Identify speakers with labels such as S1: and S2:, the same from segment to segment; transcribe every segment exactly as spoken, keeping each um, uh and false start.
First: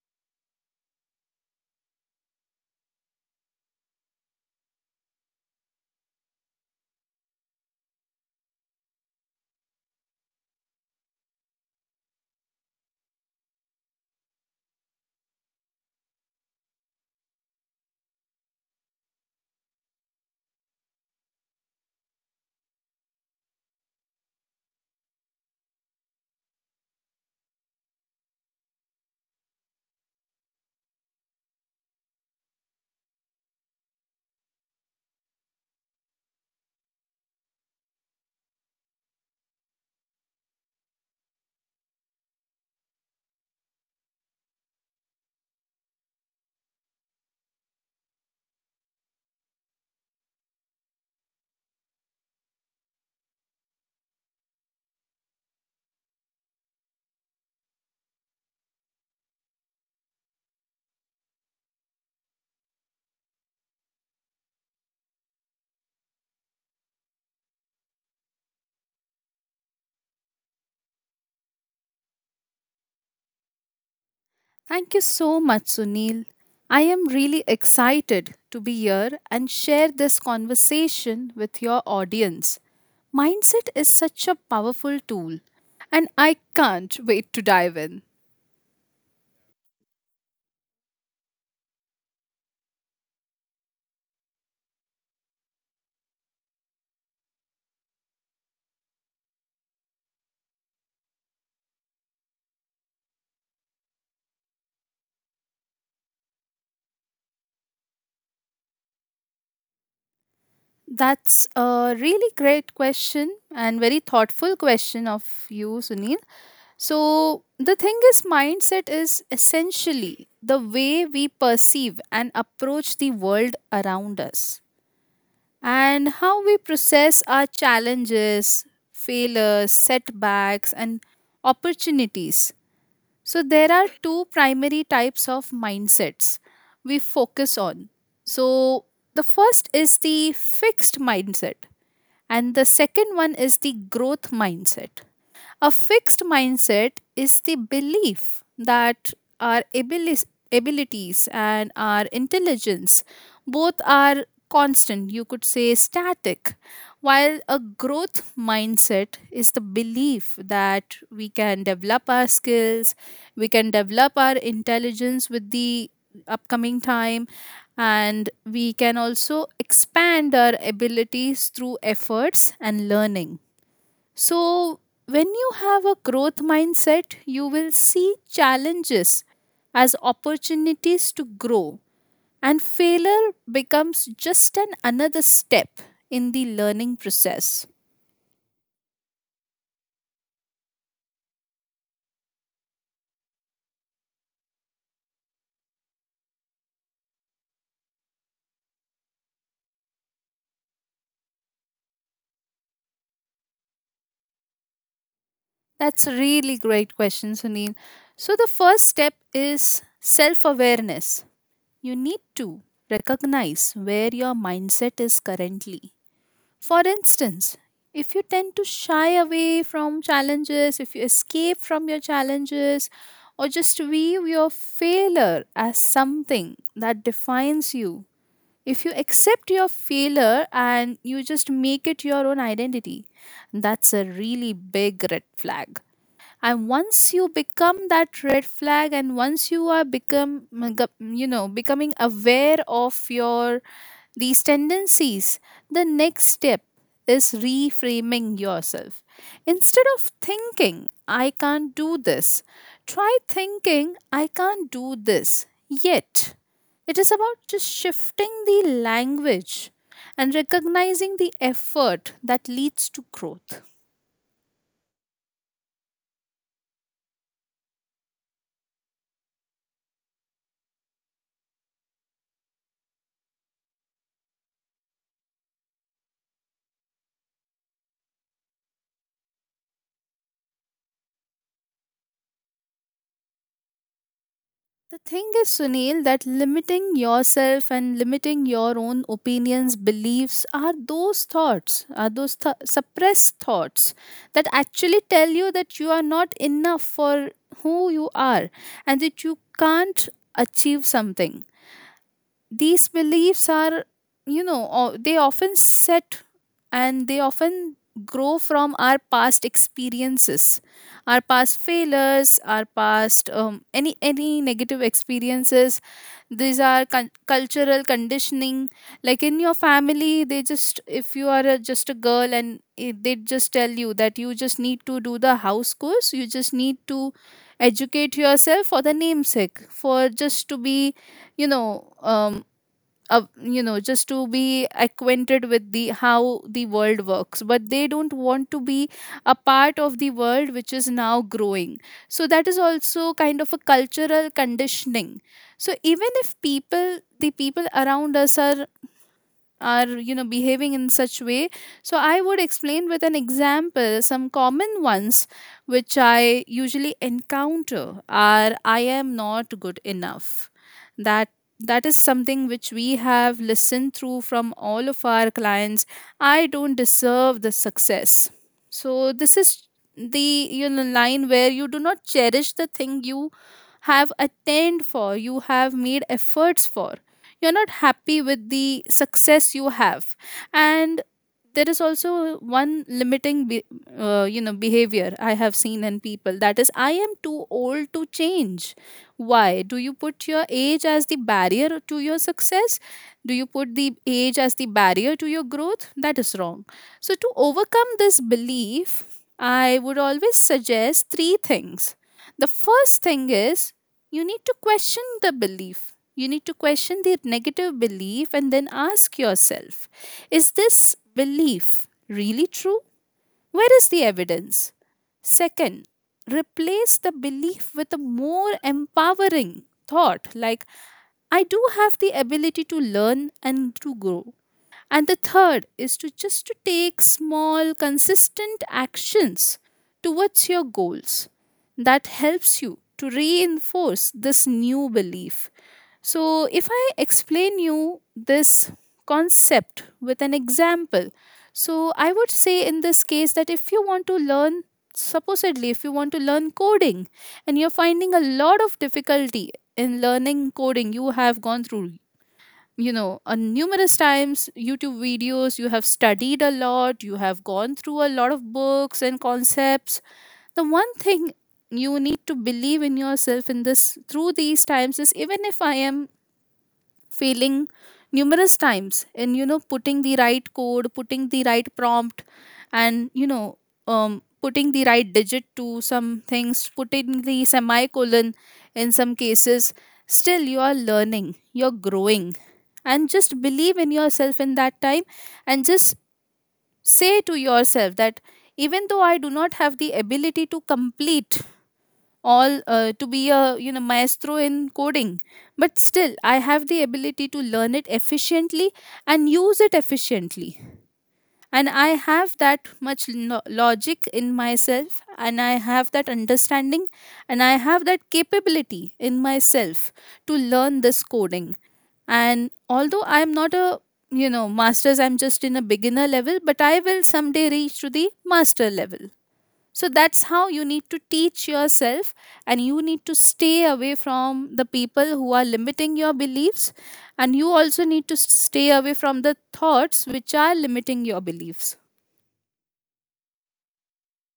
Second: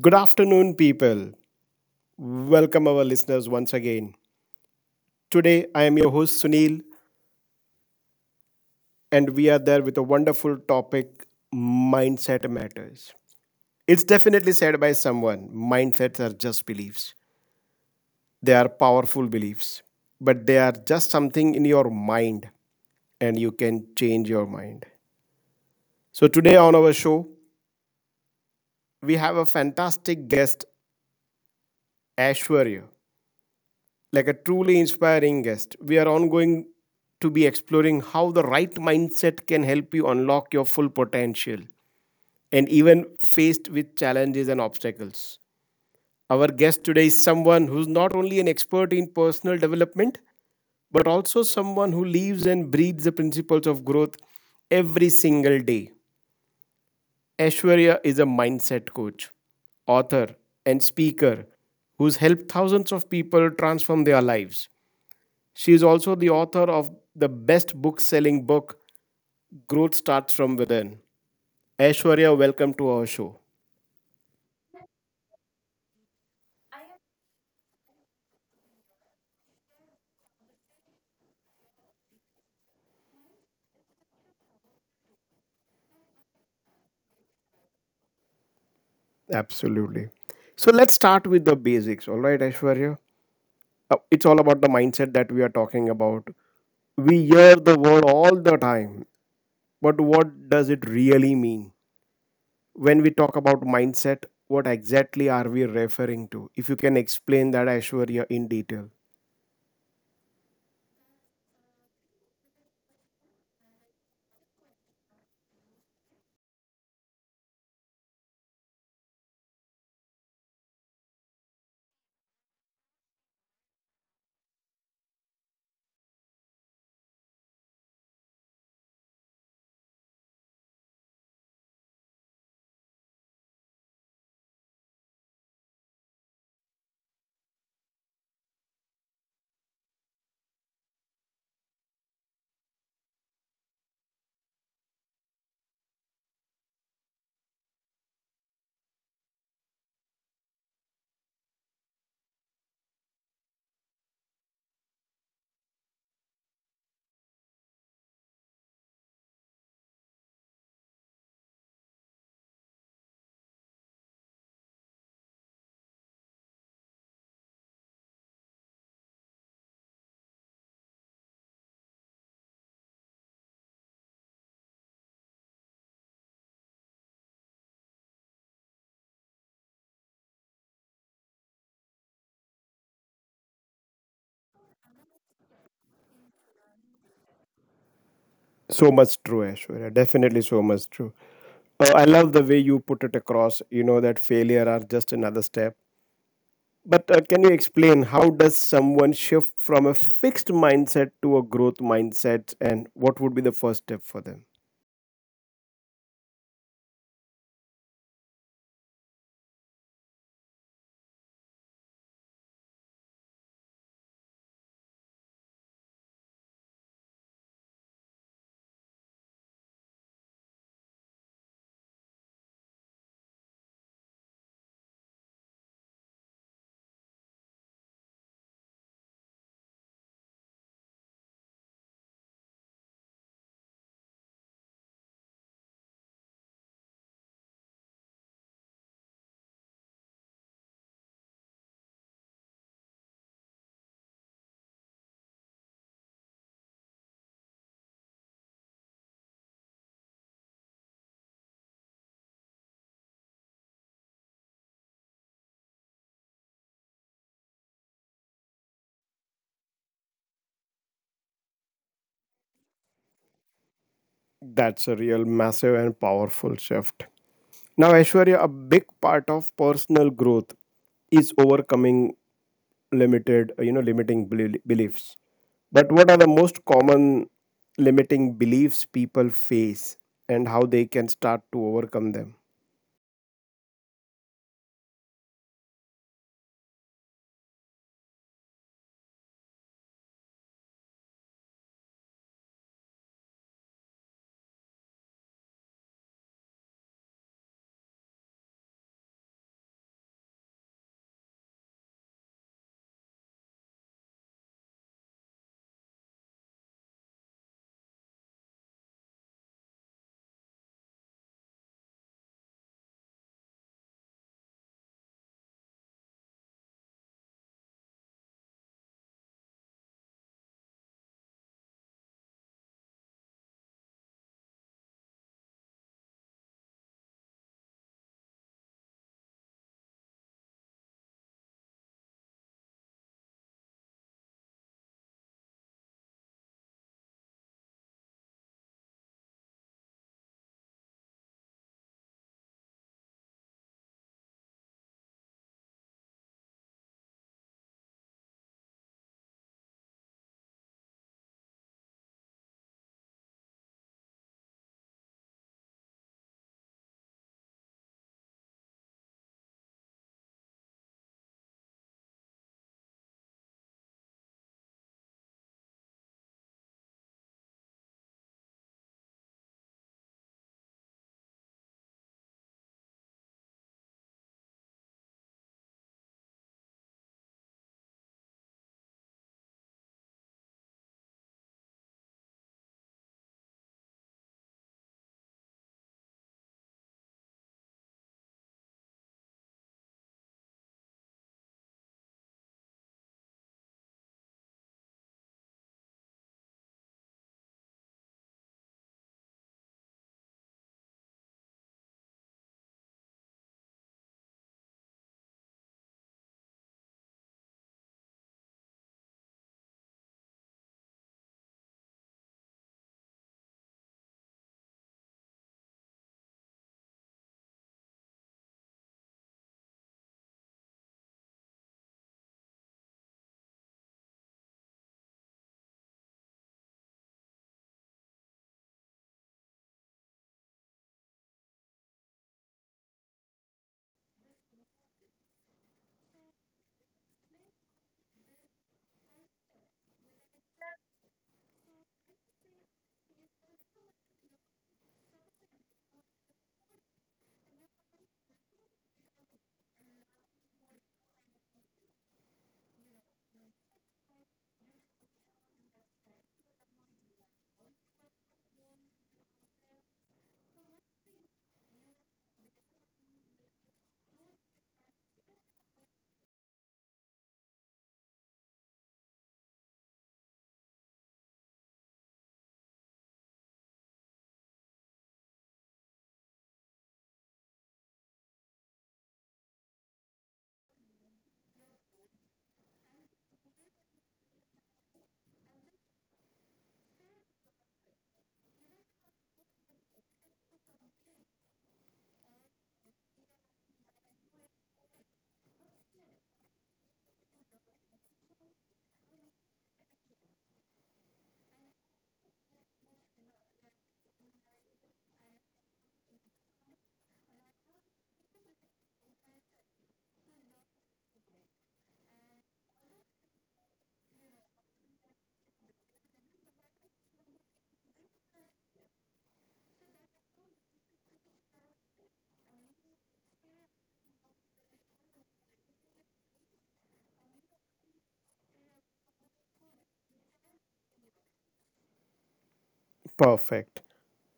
S1: Good afternoon, people. Welcome our listeners once again. Today, I am your host Sunil, and we are there with a wonderful topic, Mindset Matters. It's definitely said by someone mindsets are just beliefs. They are powerful beliefs, but they are just something in your mind, and you can change your mind. So, today on our show, we have a fantastic guest, Ashwarya. Like a truly inspiring guest. We are ongoing to be exploring how the right mindset can help you unlock your full potential and even faced with challenges and obstacles. Our guest today is someone who's not only an expert in personal development, but also someone who lives and breathes the principles of growth every single day. Ashwarya is a mindset coach, author, and speaker who's helped thousands of people transform their lives. She is also the author of the best book selling book, Growth Starts From Within. Aishwarya, welcome to our show.
S2: Thank you so much, Sunil. I am really excited to be here and share this conversation with your audience. Mindset is such a powerful tool, and I can't wait to dive in.
S1: Absolutely. So let's start with the basics. All right, Aishwarya. Uh, it's all about the mindset that we are talking about. We hear the word all the time, but what does it really mean? When we talk about mindset, what exactly are we referring to? If you can explain that, Aishwarya, in detail.
S2: That's a really great question and very thoughtful question of you, Sunil. So, the thing is, mindset is essentially the way we perceive and approach the world around us, and how we process our challenges, failures, setbacks, and opportunities. So, there are two primary types of mindsets we focus on. So, the first is the fixed mindset, and the second one is the growth mindset. A fixed mindset is the belief that our abili- abilities and our intelligence both are constant, you could say static, while a growth mindset is the belief that we can develop our skills, we can develop our intelligence with the upcoming time, and we can also expand our abilities through efforts and learning. So, when you have a growth mindset, you will see challenges as opportunities to grow, and failure becomes just an another step in the learning process.
S1: So much true, Ashwarya. Definitely so much true. Uh, I love the way you put it across, you know, that failure are just another step. But uh, can you explain how does someone shift from a fixed mindset to a growth mindset, and what would be the first step for them?
S2: That's a really great question, Sunil. So, the first step is self awareness. You need to recognize where your mindset is currently. For instance, if you tend to shy away from challenges, if you escape from your challenges, or just view your failure as something that defines you, if you accept your failure and you just make it your own identity, that's a really big red flag. And once you become that red flag and once you are become, you know becoming aware of your these tendencies, the next step is reframing yourself. Instead of thinking I can't do this, try thinking I can't do this yet. It is about just shifting the language and recognizing the effort that leads to growth.
S1: That's a real massive and powerful shift. Now, Ashwarya, a big part of personal growth is overcoming limited uh, you know, limiting beli- beliefs, but what are the most common limiting beliefs people face, and how they can start to overcome them?
S2: The thing is, Sunil, that limiting yourself and limiting your own opinions, beliefs are those thoughts, are those th- suppressed thoughts that actually tell you that you are not enough for who you are and that you can't achieve something. These beliefs are, you know o- they often set and they often grow from our past experiences, our past failures, our past, um, any any negative experiences. These are con- cultural conditioning. Like in your family, they just, if you are a, just a girl and eh, they just tell you that you just need to do the house course, you just need to educate yourself for the namesake, for just to be, you know um, uh, you know just to be acquainted with the how the world works, but they don't want to be a part of the world which is now growing. So that is also kind of a cultural conditioning. So even if people, the people around us are are you know behaving in such way. So I would explain with an example. Some common ones which I usually encounter are, I am not good enough. That that is something which we have listened through from all of our clients. I don't deserve the success. So this is the, you know line where you do not cherish the thing you have attained for, you have made efforts for. You're not happy with the success you have. And there is also one limiting be- uh, you know behavior I have seen in people, that is, I am too old to change. Why do you put your age as the barrier to your success? Do you put the age as the barrier to your growth? That is wrong. So to overcome this belief, I would always suggest three things. The first thing is you need to question the belief. You need to question the negative belief and then ask yourself, is this belief really true? Where is the evidence? Second, replace the belief with a more empowering thought like, I do have the ability to learn and to grow. And the third is to just to take small, consistent actions towards your goals. That helps you to reinforce this new belief. So, if I explain you this concept with an example, so I would say in this case that if you want to learn, supposedly, if you want to learn coding, and you're finding a lot of difficulty in learning coding, you have gone through, you know uh, numerous times YouTube videos, you have studied a lot, you have gone through a lot of books and concepts. The one thing you need to believe in yourself in this, through these times, is even if I am failing numerous times in, you know putting the right code, putting the right prompt, and, you know um, putting the right digit to some things, putting the semicolon in some cases, still you are learning, you're growing. And just believe in yourself in that time, and just say to yourself that even though I do not have the ability to complete all, uh, to be a, you know maestro in coding, but still I have the ability to learn it efficiently and use it efficiently. And I have that much lo- logic in myself, and I have that understanding, and I have that capability in myself to learn this coding. And although I am not a, you know masters, I'm just in a beginner level, but I will someday reach to the master level. So that's how you need to teach yourself, and you need to stay away from the people who are limiting your beliefs. And you also need to stay away from the thoughts which are limiting your beliefs.
S1: Perfect.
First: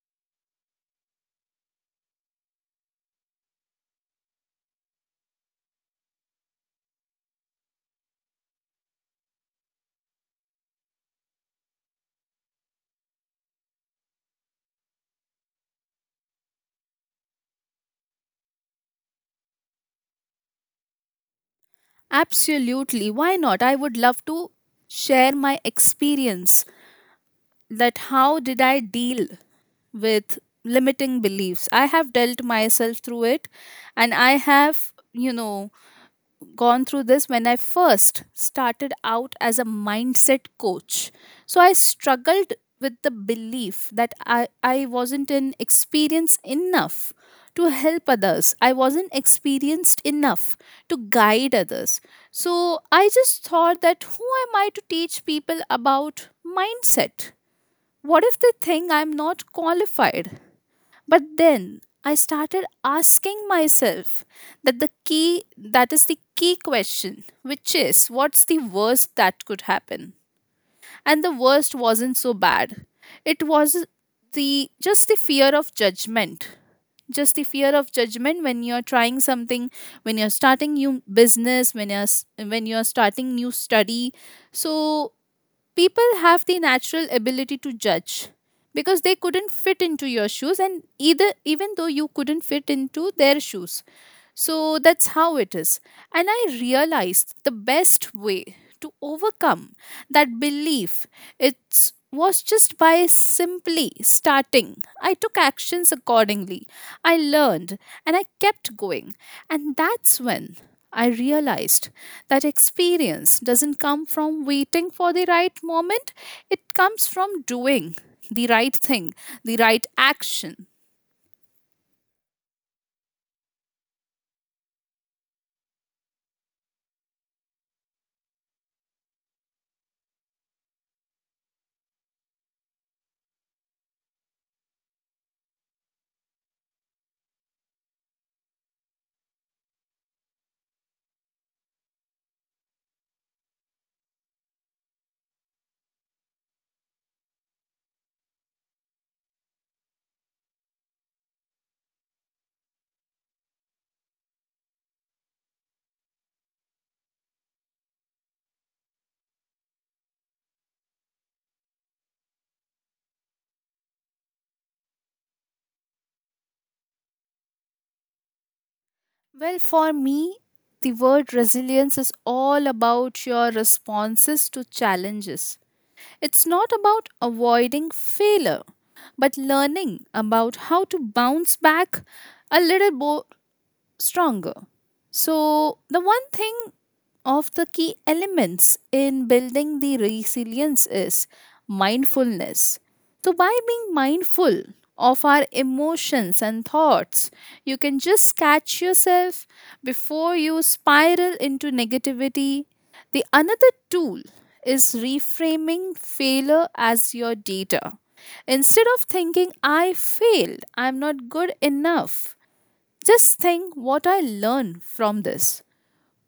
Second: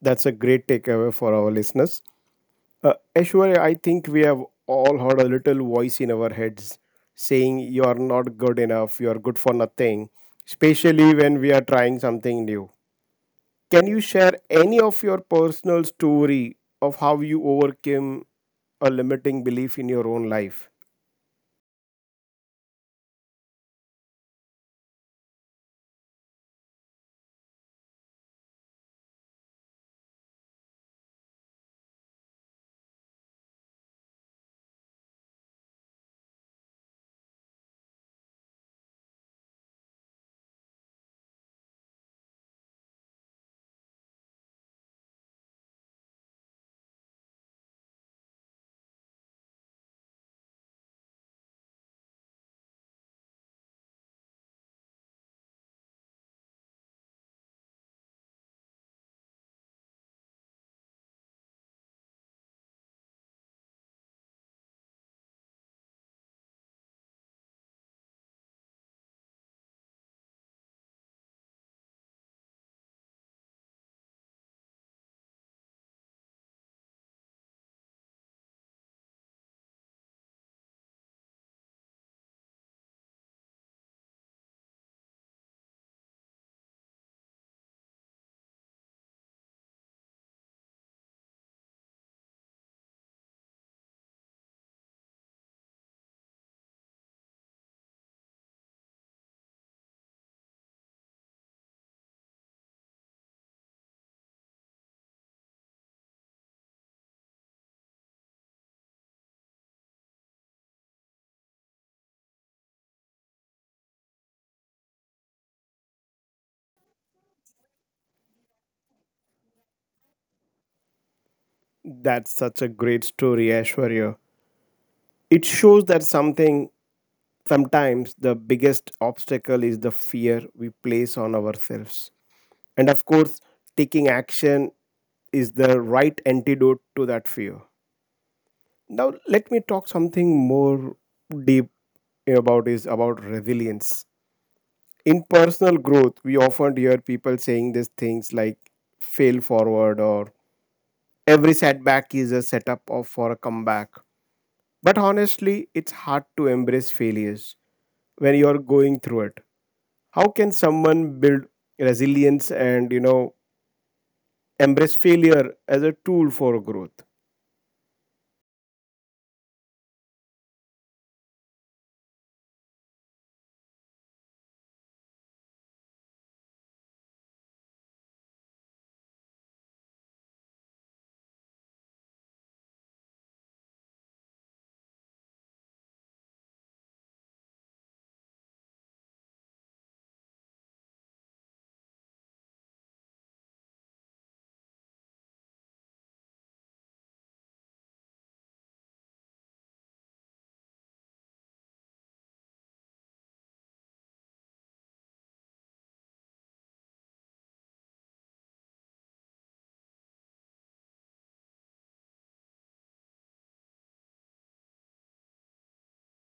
S1: That's a great takeaway for our listeners. uh, Aishwarya, I think we have all heard a little voice in our heads saying you are not good enough, you are good for nothing, especially when we are trying something new. Can you share any of your personal story of how you overcame a limiting belief in your own life?
S2: Absolutely. Why not? I would love to share my experience that how did I deal with limiting beliefs. I have dealt myself through it, and I have, you know, gone through this when I first started out as a mindset coach. So I struggled with the belief that I, I wasn't in experience enough to help others. I wasn't experienced enough to guide others. So I just thought that who am I to teach people about mindset? What if they think I'm not qualified? But then I started asking myself that the key that is the key question, which is what's the worst that could happen? And the worst wasn't so bad. It was the just the fear of judgment. Just the fear of judgment when you're trying something, when you're starting new business, when you're s- when you're starting new study. So people have the natural ability to judge because they couldn't fit into your shoes, and either even though you couldn't fit into their shoes. So that's how it is. And I realized the best way to overcome that belief, it was just by simply starting. I took actions accordingly, I learned, and I kept going. And that's when I realized that experience doesn't come from waiting for the right moment, it comes from doing the right thing, the right action.
S1: That's such a great story, Ashwarya. It shows that something sometimes the biggest obstacle is the fear we place on ourselves. And of course, taking action is the right antidote to that fear. Now let me talk something more deep about is about resilience. In personal growth, we often hear people saying these things like fail forward or every setback is a setup of for a comeback. But honestly, it's hard to embrace failures when you're going through it. How can someone build resilience and, you know, embrace failure as a tool for growth?
S2: Well, for me, the word resilience is all about your responses to challenges. It's not about avoiding failure, but learning about how to bounce back a little bo- stronger. So, the one thing of the key elements in building the resilience is mindfulness. So, by being mindful of our emotions and thoughts, you can just catch yourself before you spiral into negativity. The another tool is reframing failure as your data. Instead of thinking, I failed, I'm not good enough, just think what I learn from this.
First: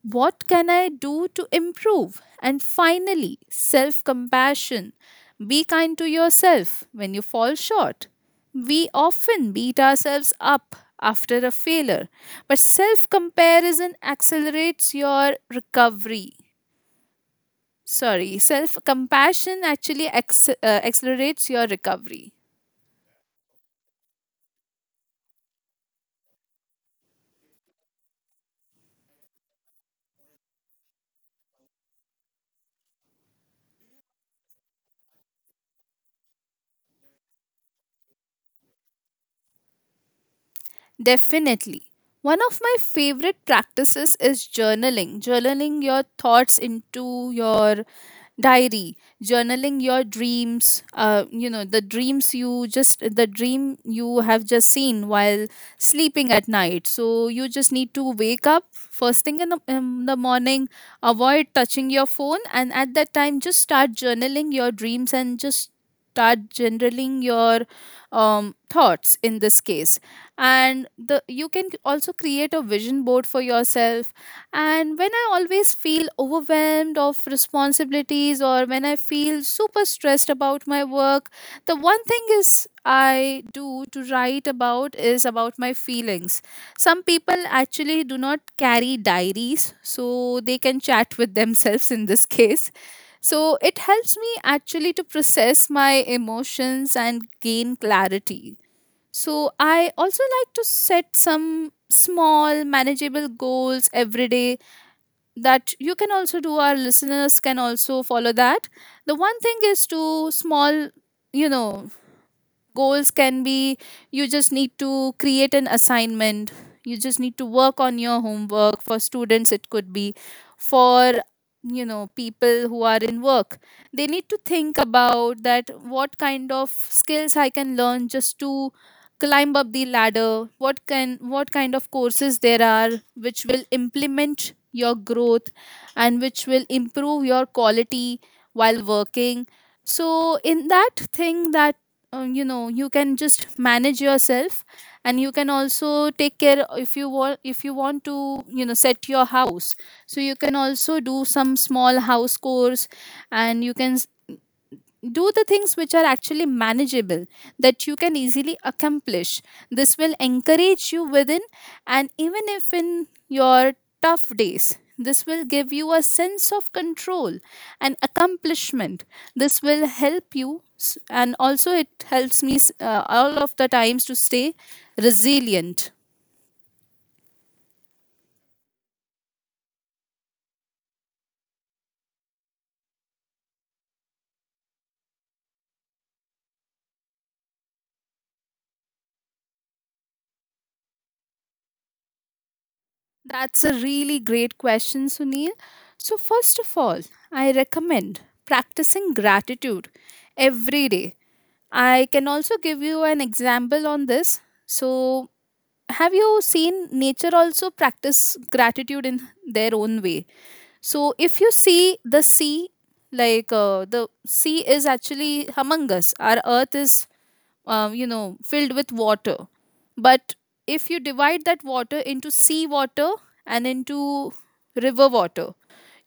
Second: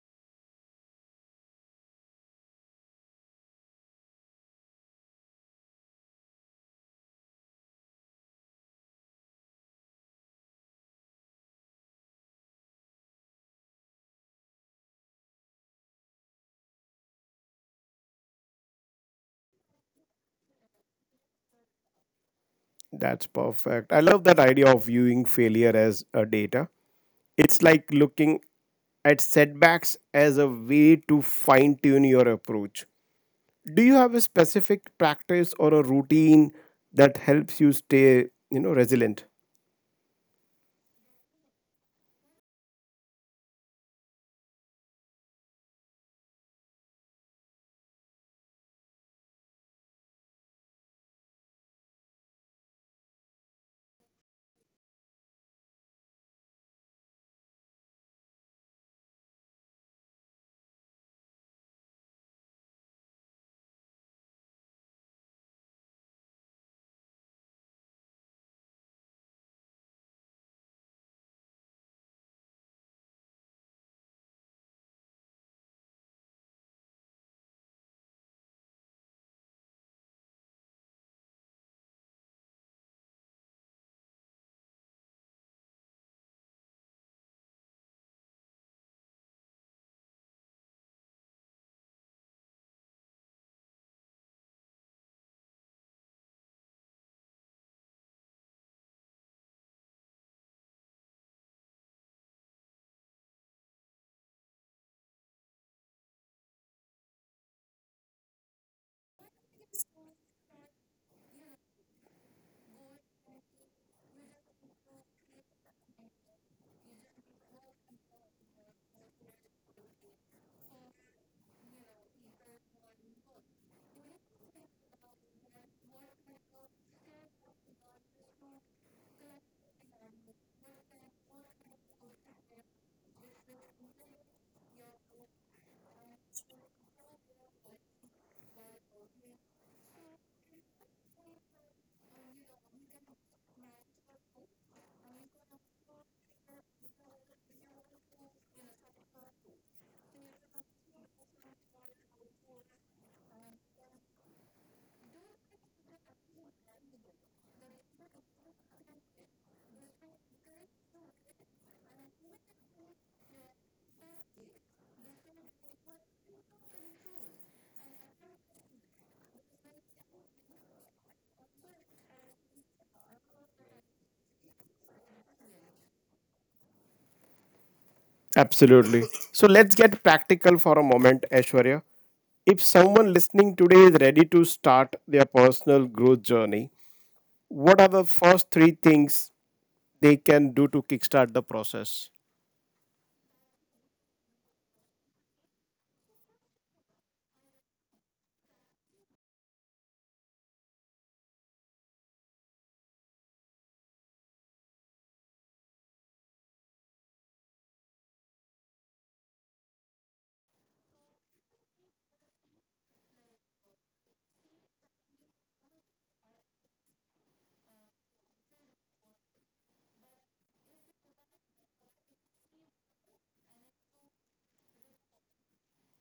S2: What can I do to improve? And finally, self compassion. Be kind to yourself when you fall short. We often beat ourselves up after a failure, but self comparison accelerates your recovery. Sorry, self compassion actually acc- uh, accelerates your recovery.
S1: That's perfect. I love that idea of viewing failure as a data. It's like looking at setbacks as a way to fine tune your approach. Do you have a specific practice or a routine that helps you stay, you know, resilient?
S2: Definitely. One of my favorite practices is journaling. Journaling your thoughts into your diary, journaling your dreams, uh, you know, the dreams you just, the dream you have just seen while sleeping at night. So you just need to wake up first thing in the, in the morning, avoid touching your phone, and at that time, just start journaling your dreams and just start generaling your um, thoughts in this case. And the you can also create a vision board for yourself. And when I always feel overwhelmed of responsibilities, or when I feel super stressed about my work, the one thing is I do to write about is about my feelings. Some people actually do not carry diaries, so they can chat with themselves in this case. So it helps me actually to process my emotions and gain clarity. So I also like to set some small manageable goals every day. That you can also do, our listeners can also follow that. The one thing is to small, you know, goals can be, you just need to create an assignment, you just need to work on your homework. For students, it could be for you know people who are in work. They need to think about that what kind of skills I can learn just to climb up the ladder. What can what kind of courses there are which will implement your growth and which will improve your quality while working. So in that thing, that uh, you know you can just manage yourself, and you can also take care. If you want if you want to you know set your house, so you can also do some small house chores, and you can s- do the things which are actually manageable, that you can easily accomplish. This will encourage you within, and even if in your tough days, this will give you a sense of control and accomplishment. This will help you s- and also it helps me s- uh, all of the times to stay resilient.
S1: Absolutely. So let's get practical for a moment, Aishwarya. If someone listening today is ready to start their personal growth journey, what are the first three things they can do to kickstart the process?
S2: That's a really great question, Sunil. So first of all, I recommend practicing gratitude every day. I can also give you an example on this. So, have you seen nature also practice gratitude in their own way? So, if you see the sea, like uh, the sea is actually humongous, our earth is, um, you know, filled with water. But if you divide that water into sea water and into river water,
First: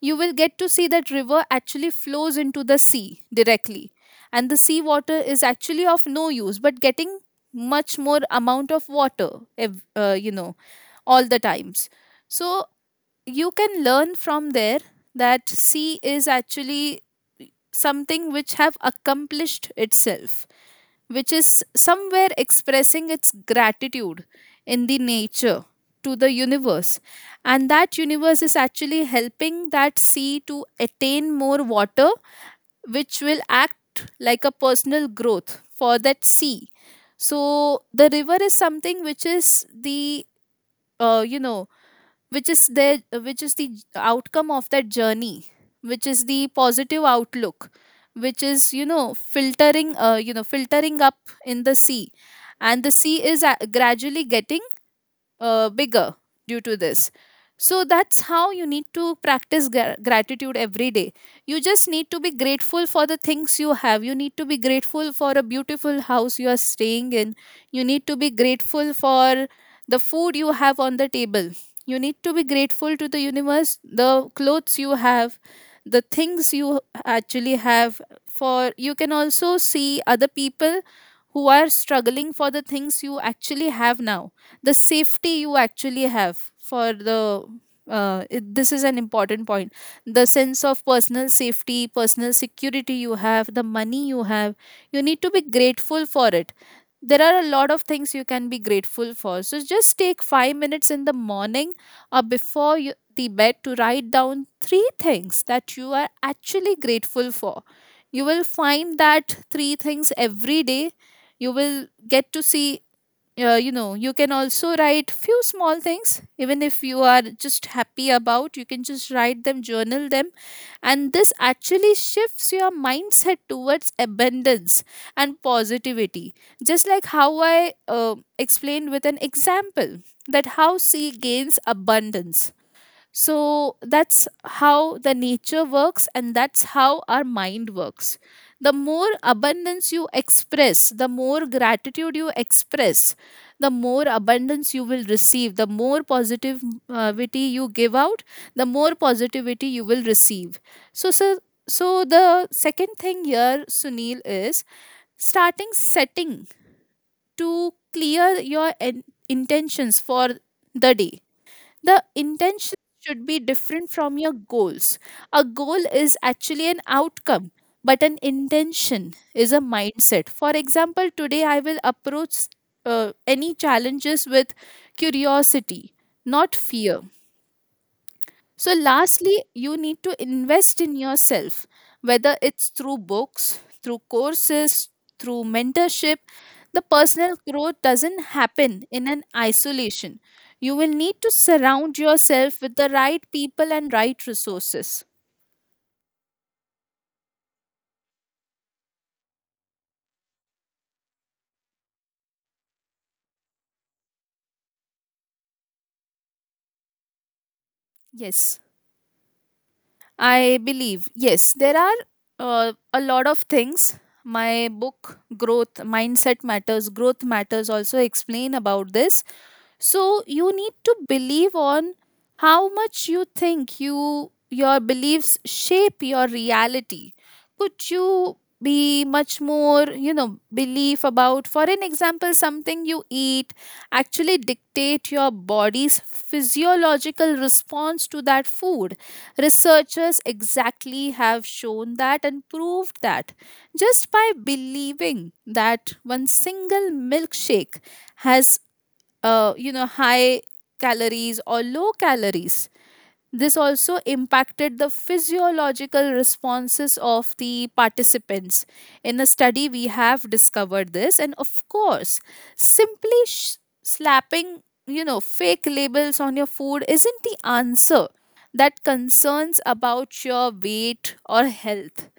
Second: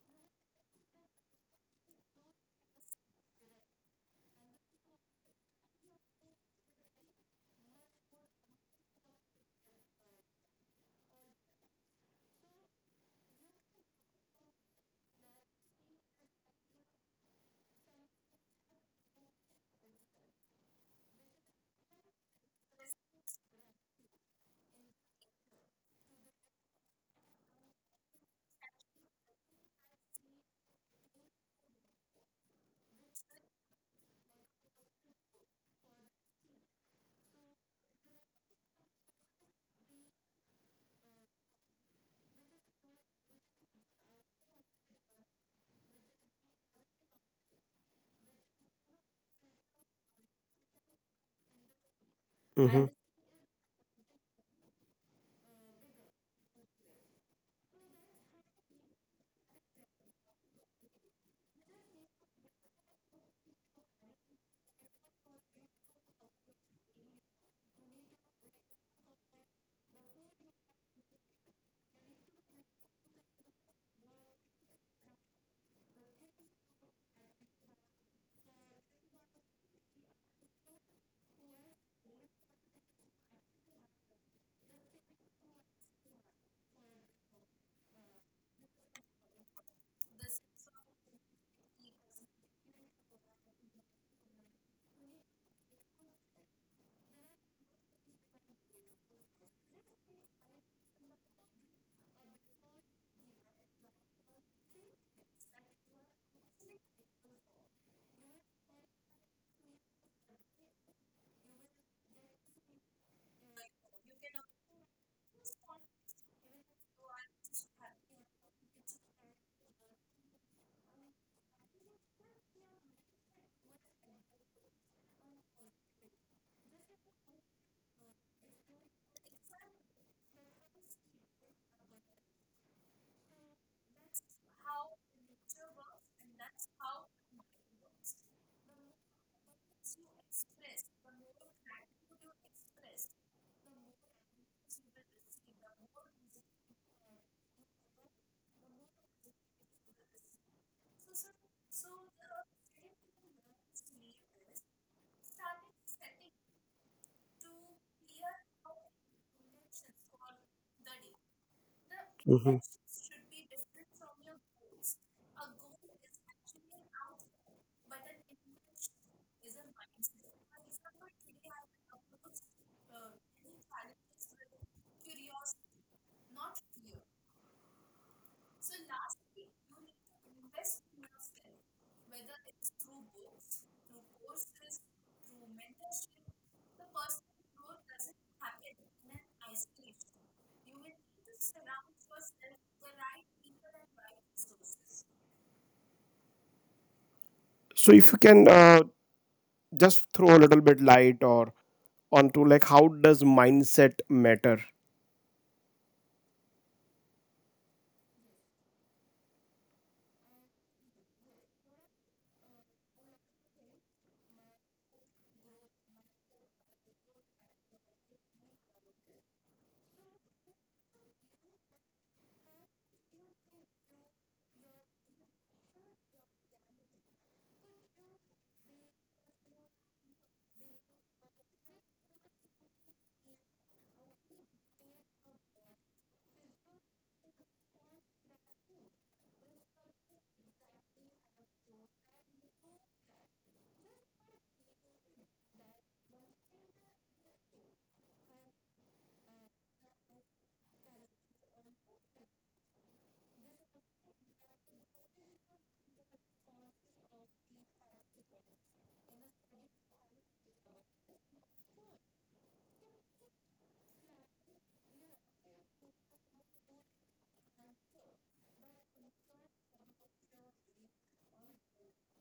S2: you will get to see that river actually flows into the sea directly, and the sea water is actually of no use but getting much more amount of water ev- uh, you know all the times. So you can learn from there that sea is actually something which have accomplished itself, which is somewhere expressing its gratitude in the nature to the universe. And that universe is actually helping that sea to attain more water, which will act like a personal growth for that sea. So the river is something which is the, uh, you know, which is their which is the outcome of that journey, which is the positive outlook, which is you know filtering uh, you know filtering up in the sea.
S1: Mhm.
S2: And the sea is a- gradually getting uh, bigger due to this. So that's how you need to practice gra- gratitude every day. You just need to be grateful for the things you have. You need to be grateful for a beautiful house you are staying in. You need to be grateful for the food you have on the table. You need to be grateful to the universe, the clothes you have, the things you actually have. For you can also see other people who are struggling for the things you actually have now, the safety you actually have, for the uh, it, this is an important point: the sense of personal safety, personal security you have, the money you have. You need to be grateful for it. There are a lot of things you can be grateful for, so just take five minutes in the morning or before you, the bed, to write down three things that you are actually grateful for. You will find that three things every day. You will get to see uh, you know you can also write few small things, even if you are just happy about, you can just write them, journal them. And this actually shifts your mindset towards abundance and positivity, just like how I uh, explained with an example that how sea gains abundance. So that's how the nature works, and that's how our mind works. The more abundance you express, the more gratitude you express, the more abundance you will receive. The more positivity you give out, the more positivity you will receive. So, so, so the second thing here, Sunil, is starting setting to clear your en- intentions for the day. The intention should be different from your goals. A goal is actually an outcome, but an intention is a mindset. For example, today I will approach uh, any challenges with curiosity, not fear. So, lastly, you need to invest in yourself, whether it's through books, through courses, through mentorship. The personal growth doesn't happen in an isolation. You will need to surround yourself with the right people and right resources.
S1: So if you can, uh, just throw a little bit light or onto like how does mindset matter?
S2: Yes, I believe. Yes, there are uh, a lot of things. My book, Growth Mindset Matters, Growth Matters, also explain about this. So you need to believe on how much you think, you your beliefs shape your reality. Could you be much more you know belief about, for an example, something you eat actually dictate your body's physiological response to that food. Researchers exactly have shown that and proved that just by believing that one single milkshake has uh, you know, high calories or low calories. This also impacted the physiological responses of the participants. In a study, we have discovered this. And of course, simply sh- slapping, you know, fake labels on your food isn't the answer that concerns about your weight or health.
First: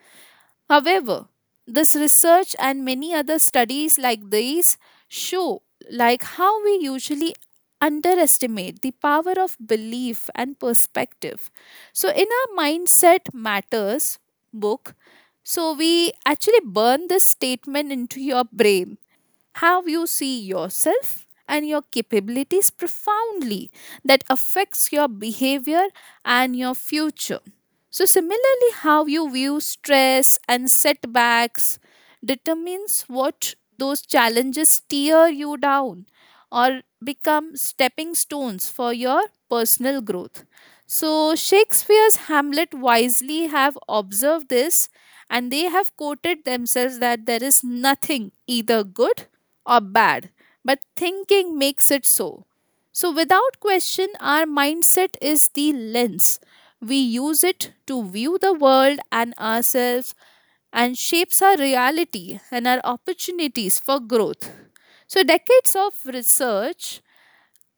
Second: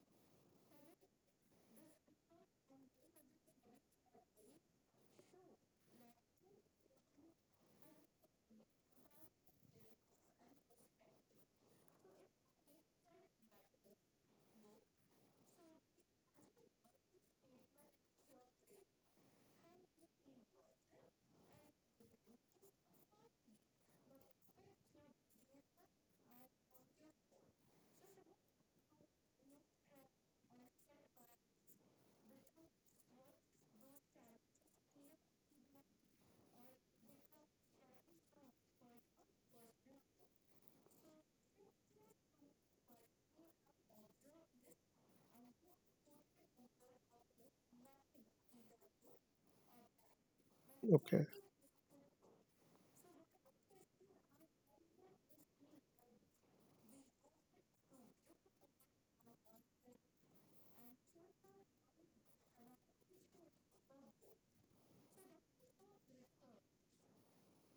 S2: However, this research and many other studies like these show like how we usually underestimate the power of belief and perspective. So in our Mindset Matters book, so we actually burn this statement into your brain. How you see yourself and your capabilities profoundly, that affects your behavior and your future. So similarly, how you view stress and setbacks determines what those challenges tear you down or become stepping stones for your personal growth. So Shakespeare's Hamlet wisely have observed this, and they have quoted themselves that there is nothing either good or bad, but
S1: Okay.
S2: thinking makes it so. So, without question, our mindset is the lens. We use it to view the world and ourselves and shapes our reality and our opportunities for growth. So, decades of research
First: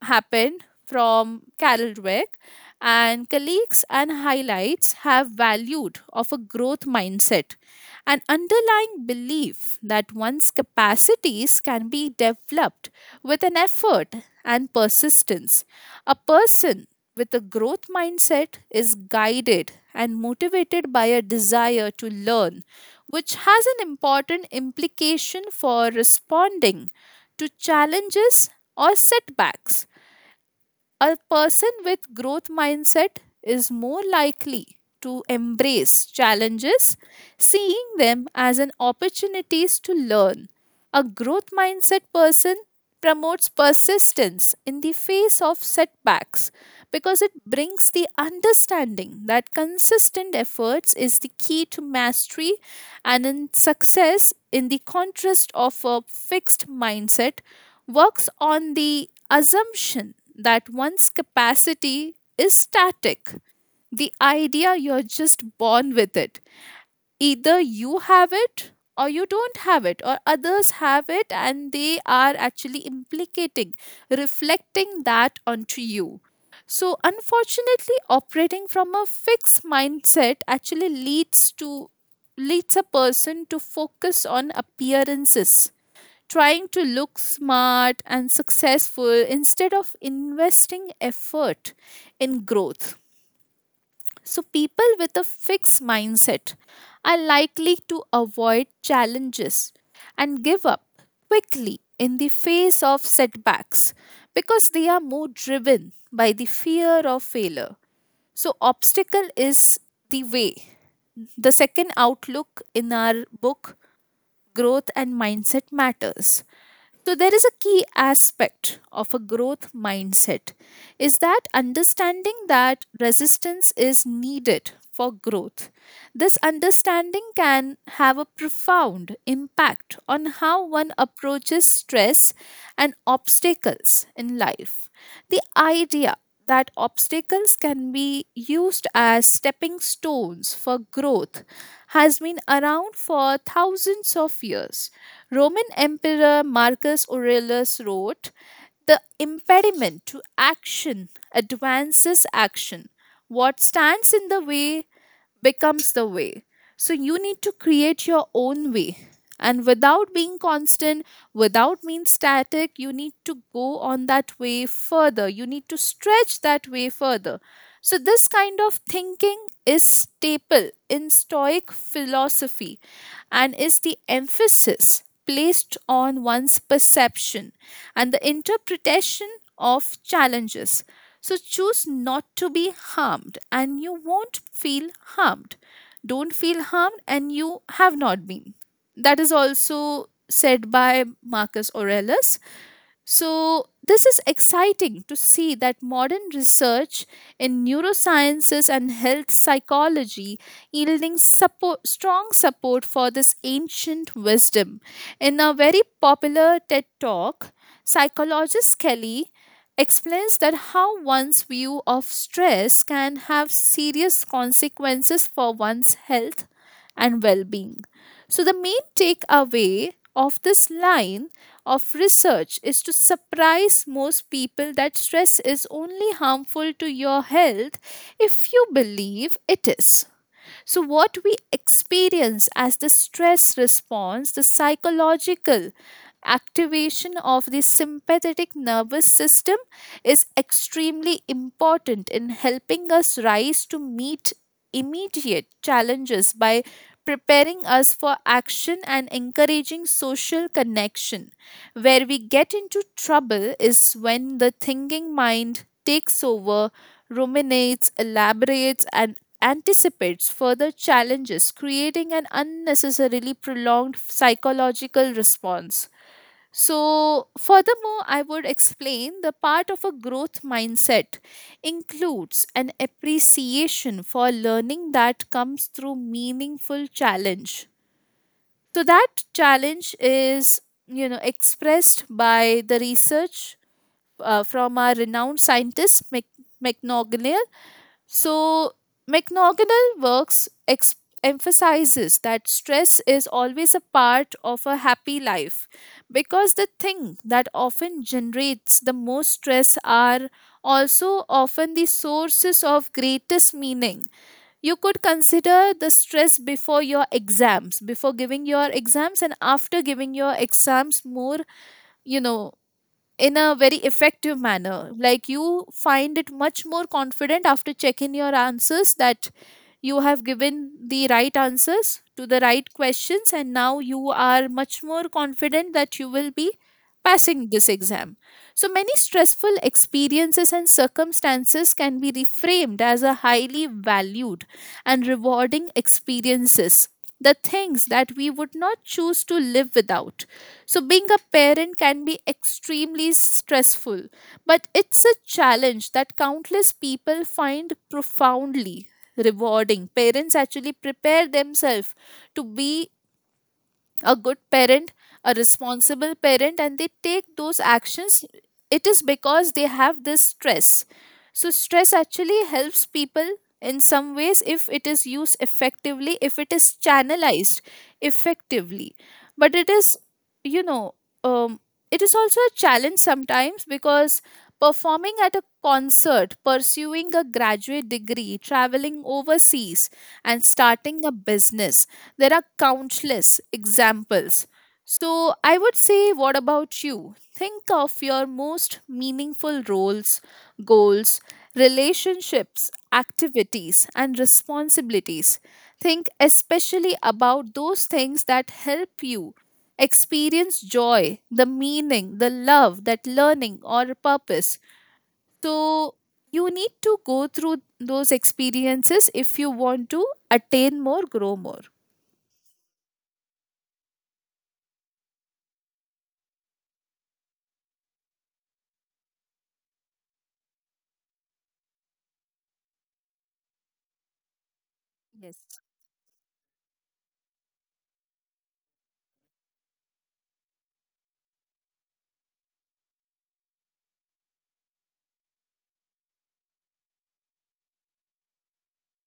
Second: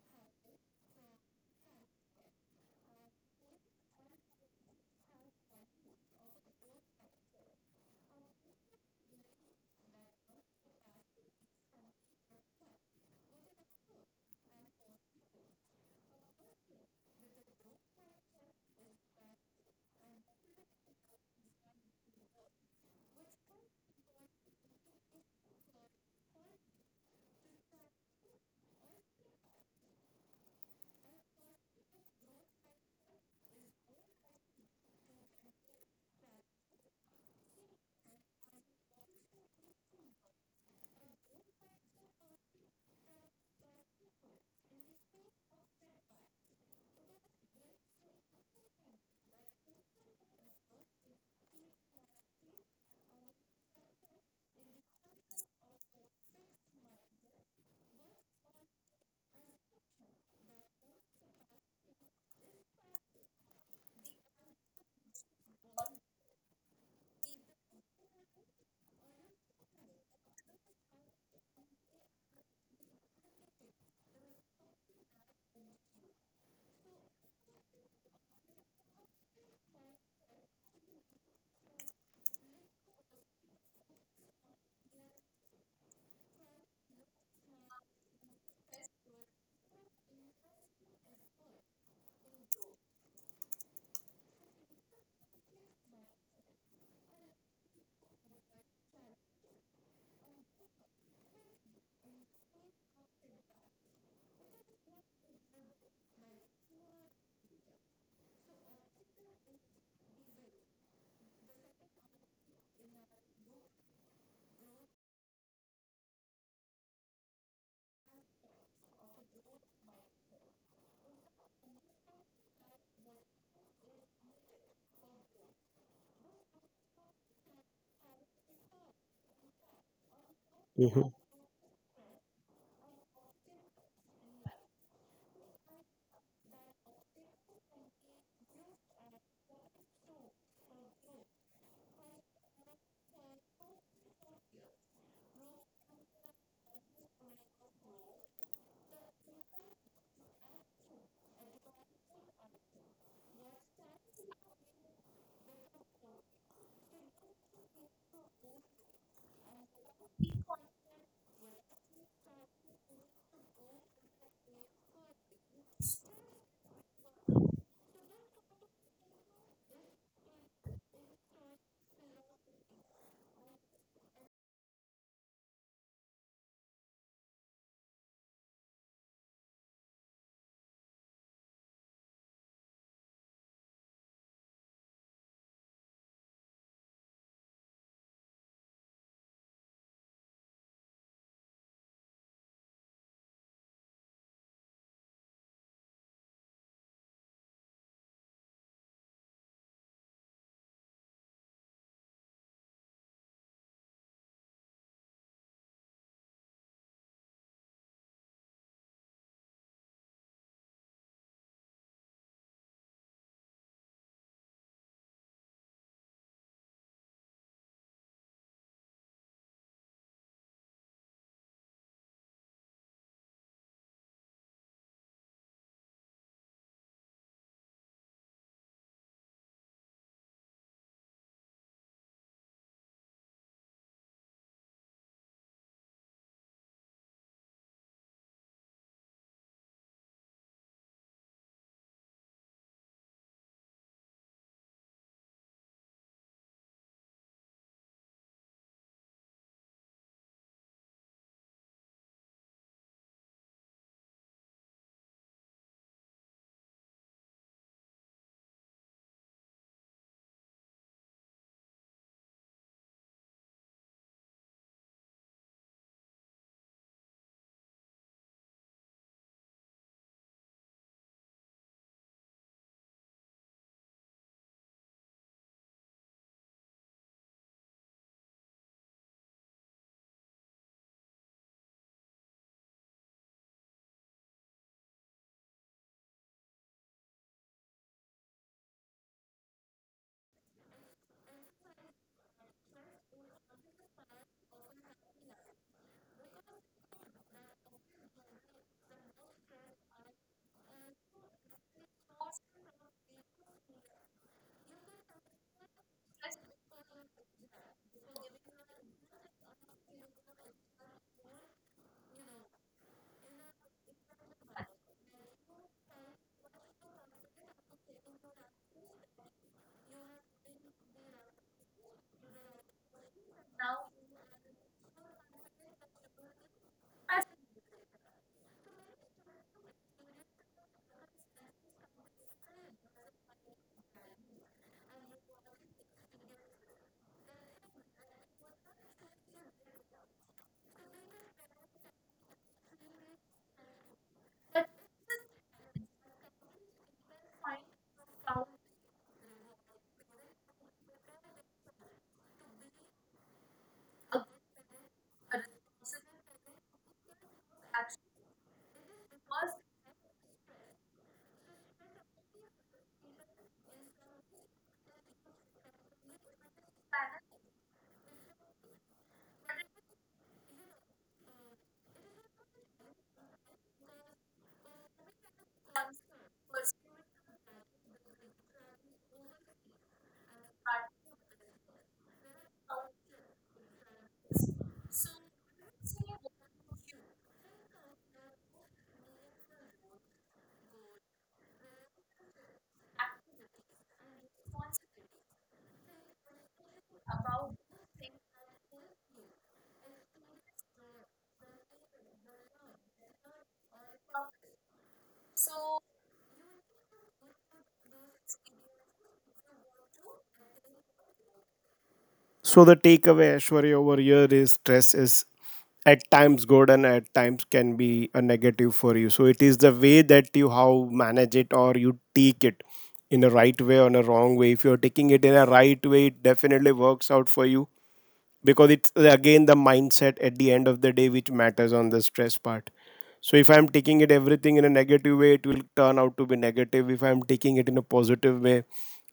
S2: happened from Carol Dweck and colleagues and highlights have valued of a growth mindset, an underlying belief that one's capacities can be developed with an effort and persistence. A person with a growth mindset is guided and motivated by a desire to learn, which has an important implication for responding to challenges or setbacks. A person with growth mindset is more likely to embrace challenges, seeing them as an opportunities to learn. A growth mindset person promotes persistence in the face of setbacks because it brings the understanding that consistent efforts is the key to mastery and in success, in the contrast of a fixed mindset, works on the assumption that one's capacity is static. The idea you're just born with it. Either you have it or you don't have it, or others have it and they are actually implicating, reflecting that onto you. So, unfortunately, operating from a fixed mindset actually leads to leads a person to focus on appearances, trying to look smart and successful instead of investing effort in growth. So, people with a fixed mindset are likely to avoid challenges and give up quickly in the face of setbacks because they are more driven by the fear of failure. So, obstacle is the way. The second outlook in our book, Growth and Mindset Matters. So, there is a key aspect of a growth mindset is that understanding that resistance is needed for growth. This understanding can have a profound impact on how one
S1: Mhm.
S2: approaches stress and obstacles in life. The idea that obstacles can be used as stepping stones for growth has been around for thousands of years. Roman Emperor Marcus Aurelius wrote, the impediment to action advances action. What stands in the way becomes the way. So you need to create your own way. And without being constant, without being static, you need to go on that way further. You need to stretch that way further. So this kind of thinking is staple in Stoic philosophy and is the emphasis placed on one's perception and the interpretation of challenges. So choose not to be harmed and you won't feel harmed. Don't feel harmed and you have not been. That is also said by Marcus Aurelius. So, this is exciting to see that modern research in neurosciences and health psychology yielding support, strong support for this ancient wisdom. In a very popular TED talk, psychologist Kelly explains that how one's view of stress can have serious consequences for one's health and well being. So, the main takeaway of this line of research is to surprise most people that stress is only harmful to your health if you believe it is. So, what we experience as the stress response, the psychological activation of the sympathetic nervous system, is extremely important in helping us rise to meet immediate challenges by preparing us for action and encouraging social connection. Where we get into trouble is when the thinking mind takes over, ruminates, elaborates, and anticipates further challenges, creating an unnecessarily prolonged psychological response. So, furthermore, I would explain the part of a growth mindset includes an appreciation for learning that comes through meaningful challenge. So, that challenge is, you know, expressed by the research uh, from our renowned scientist, Mac- so, McNaughtonal works ex- emphasizes that stress is always a part of a happy life because the thing that often generates the most stress are also often the sources of greatest meaning. You could consider the stress before your exams, before giving your exams, and after giving your exams more, you know, in a very effective manner. Like you find it much more confident after checking your answers that you have given the right answers to the right questions, and now you are much more confident that you will be passing this exam. So many stressful experiences and circumstances can be reframed as a highly valued and rewarding experiences. The things that we would not choose to live without, so being a parent can be extremely stressful, but it's a challenge that countless people find profoundly rewarding. Parents actually prepare themselves to be a good parent, a responsible parent, and they take those actions, it is because they have this stress. So, stress actually helps people in some ways if it is used effectively, if it is channelized effectively. But it is, you know, um, it is also a challenge sometimes because performing at a concert, pursuing a graduate degree, traveling overseas, and starting a business, there are countless examples. So, I would say, what about you? Think of your most meaningful roles, goals, relationships, activities, and responsibilities. Think especially about those things that help you experience joy, the meaning, the love, that learning, or purpose. So, you need to go through those experiences if you want to attain more, grow more.
S1: So the takeaway, Ashwarya, over here is stress is at times good and at times can be a negative for you. So it is the way that you how manage it or you take it in a right way or in a wrong way. If you're taking it in
S2: Yes.
S1: a right way, it definitely works out for you, because it's uh, again the mindset at the end of the day which matters on the stress part. So if I'm taking it everything in a negative way, it will turn out to be negative. If I'm taking it in a positive way,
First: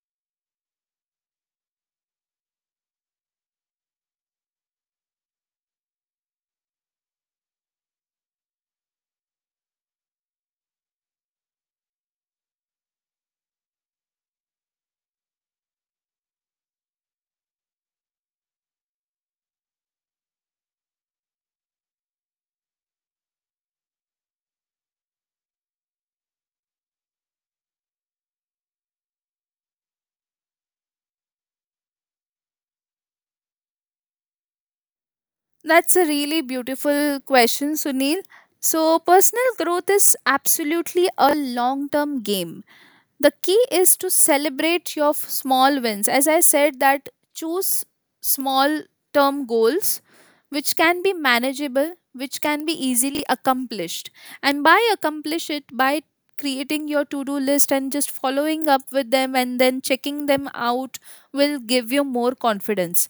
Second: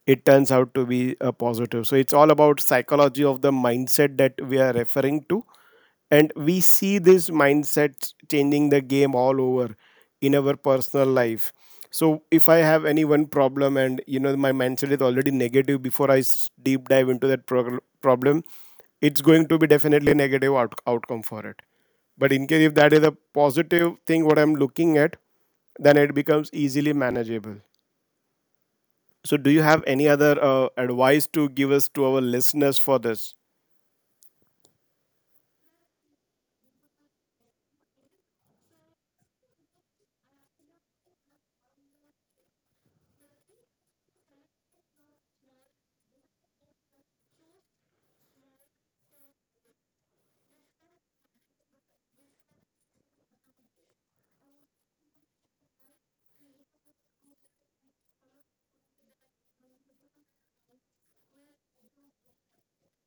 S1: it turns out to be a positive. So it's all about psychology of the mindset that we are referring to, and we see this mindset changing the game all over in our personal life. So if I have any one problem and, you know, my mindset is already negative before I s- deep dive into that prog- problem, it's going to be definitely a negative out- outcome for it. But in case if that is a positive thing what I'm looking at, then it becomes easily manageable. So do you have any other uh, advice to give us to our listeners for this?
S2: That's a really beautiful question, Sunil. So, personal growth is absolutely a long term game. The key is to celebrate your f- small wins. As I said, that choose small term goals which can be manageable, which can be easily accomplished. And by accomplish it, by creating your to do list and just following up with them and then checking them out will give you more confidence.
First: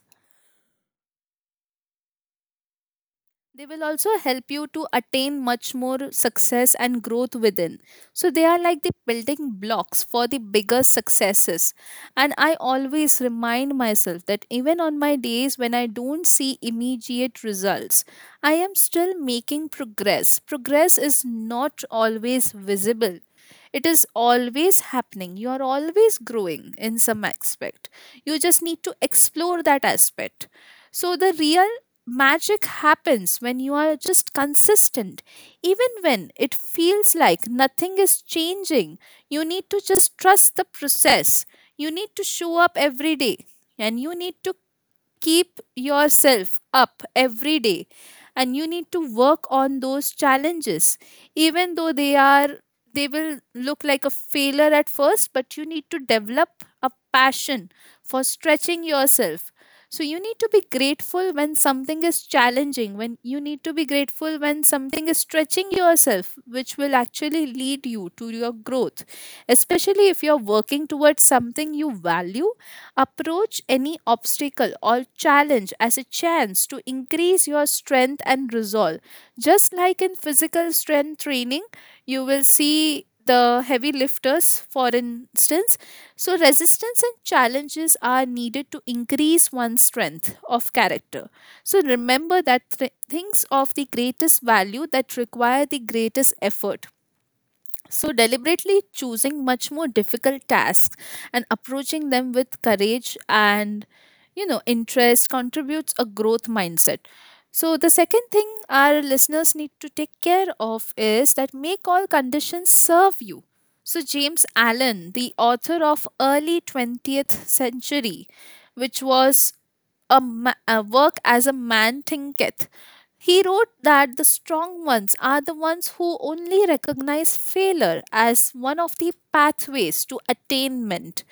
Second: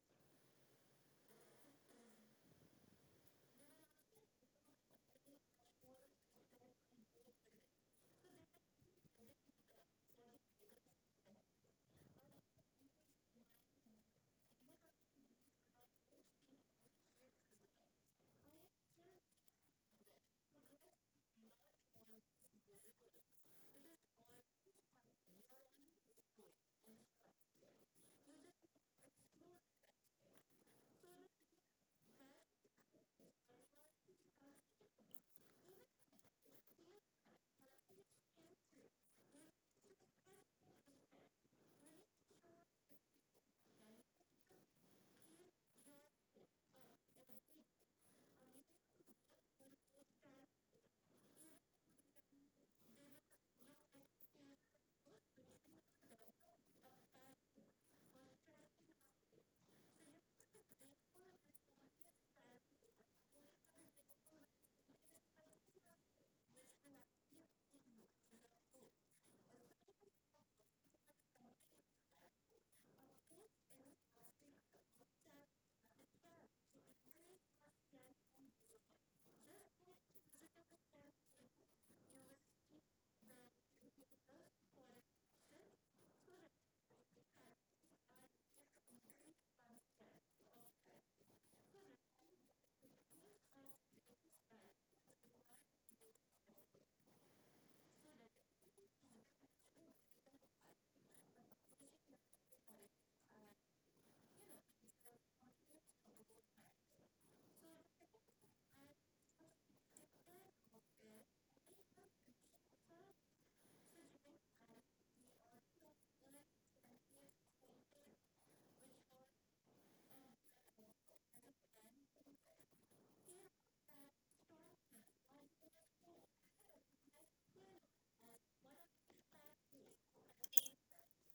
S2: They will also help you to attain much more success and growth within. So they are like the building blocks for the bigger successes. And I always remind myself that even on my days when I don't see immediate results, I am still making progress. Progress is not always visible, it is always happening, you are always growing in some aspect, you just need to explore that aspect. So the real magic happens when you are just consistent. Even when it feels like nothing is changing, you need to just trust the process. You need to show up every day and you need to keep yourself up every day and you need to work on those challenges even though they are they will look like a failure at first, but you need to develop a passion for stretching yourself. So you need to be grateful when something is challenging, when you need to be grateful when something is stretching yourself, which will actually lead you to your growth, especially if you're working towards something you value. Approach any obstacle or challenge as a chance to increase your strength and resolve. Just like in physical strength training, you will see the heavy lifters, for instance. So, resistance and challenges are needed to increase one's strength of character. So, remember that th- things of the greatest value that require the greatest effort, so deliberately choosing much more difficult tasks and approaching them with courage and, you know, interest contributes a growth mindset. So, the second thing our listeners need to take care of is that make all conditions serve you. So, James Allen, the author of early twentieth century, which was a, ma- a work as a man thinketh. He wrote that the strong ones are the ones who only recognize failure as one of the pathways to attainment.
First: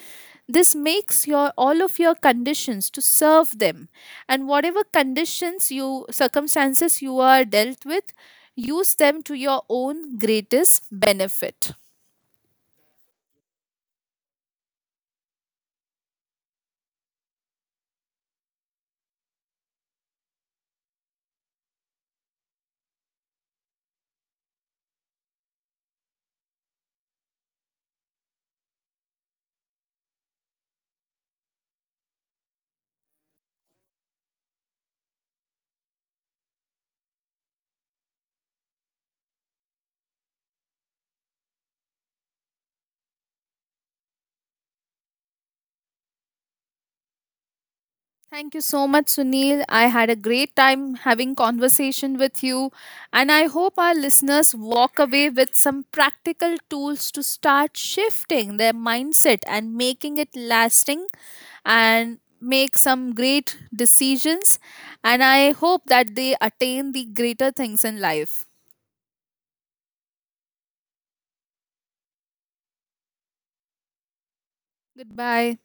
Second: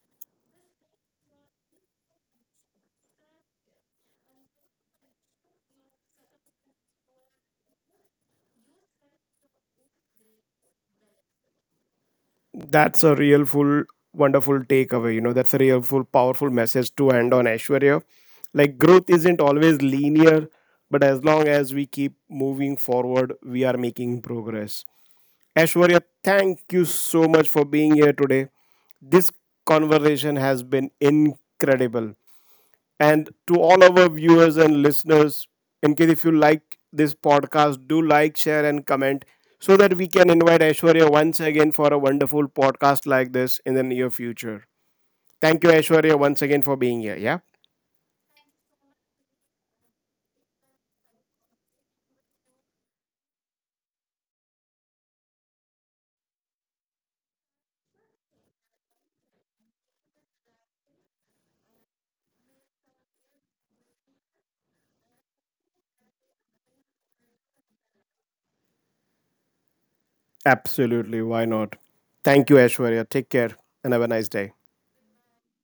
S2: This makes your all of your conditions to serve them, and whatever conditions you circumstances you are dealt with, use them to your own greatest benefit.
S1: That's a real full wonderful takeaway. You know, that's a real full powerful message to end on, Aishwarya. Like growth isn't always linear, but as long as we keep moving forward, we are making progress. Aishwarya, thank you so much for being here today. This conversation has been incredible. And to all our viewers and listeners, in case if you like this podcast, do like, share, and comment so that we can invite Aishwarya once again for a wonderful podcast like this in the near future. Thank you, Aishwarya, once again for being here. Yeah?
S2: Thank you so much, Sunil. I had a great time having conversation with you, and I hope our listeners walk away with some practical tools to start shifting their mindset and making it lasting and make some great decisions. And I hope that they attain the greater things in life.
S1: Absolutely. Why not? Thank you, Aishwarya. Take care and have a nice day.
S2: Goodbye.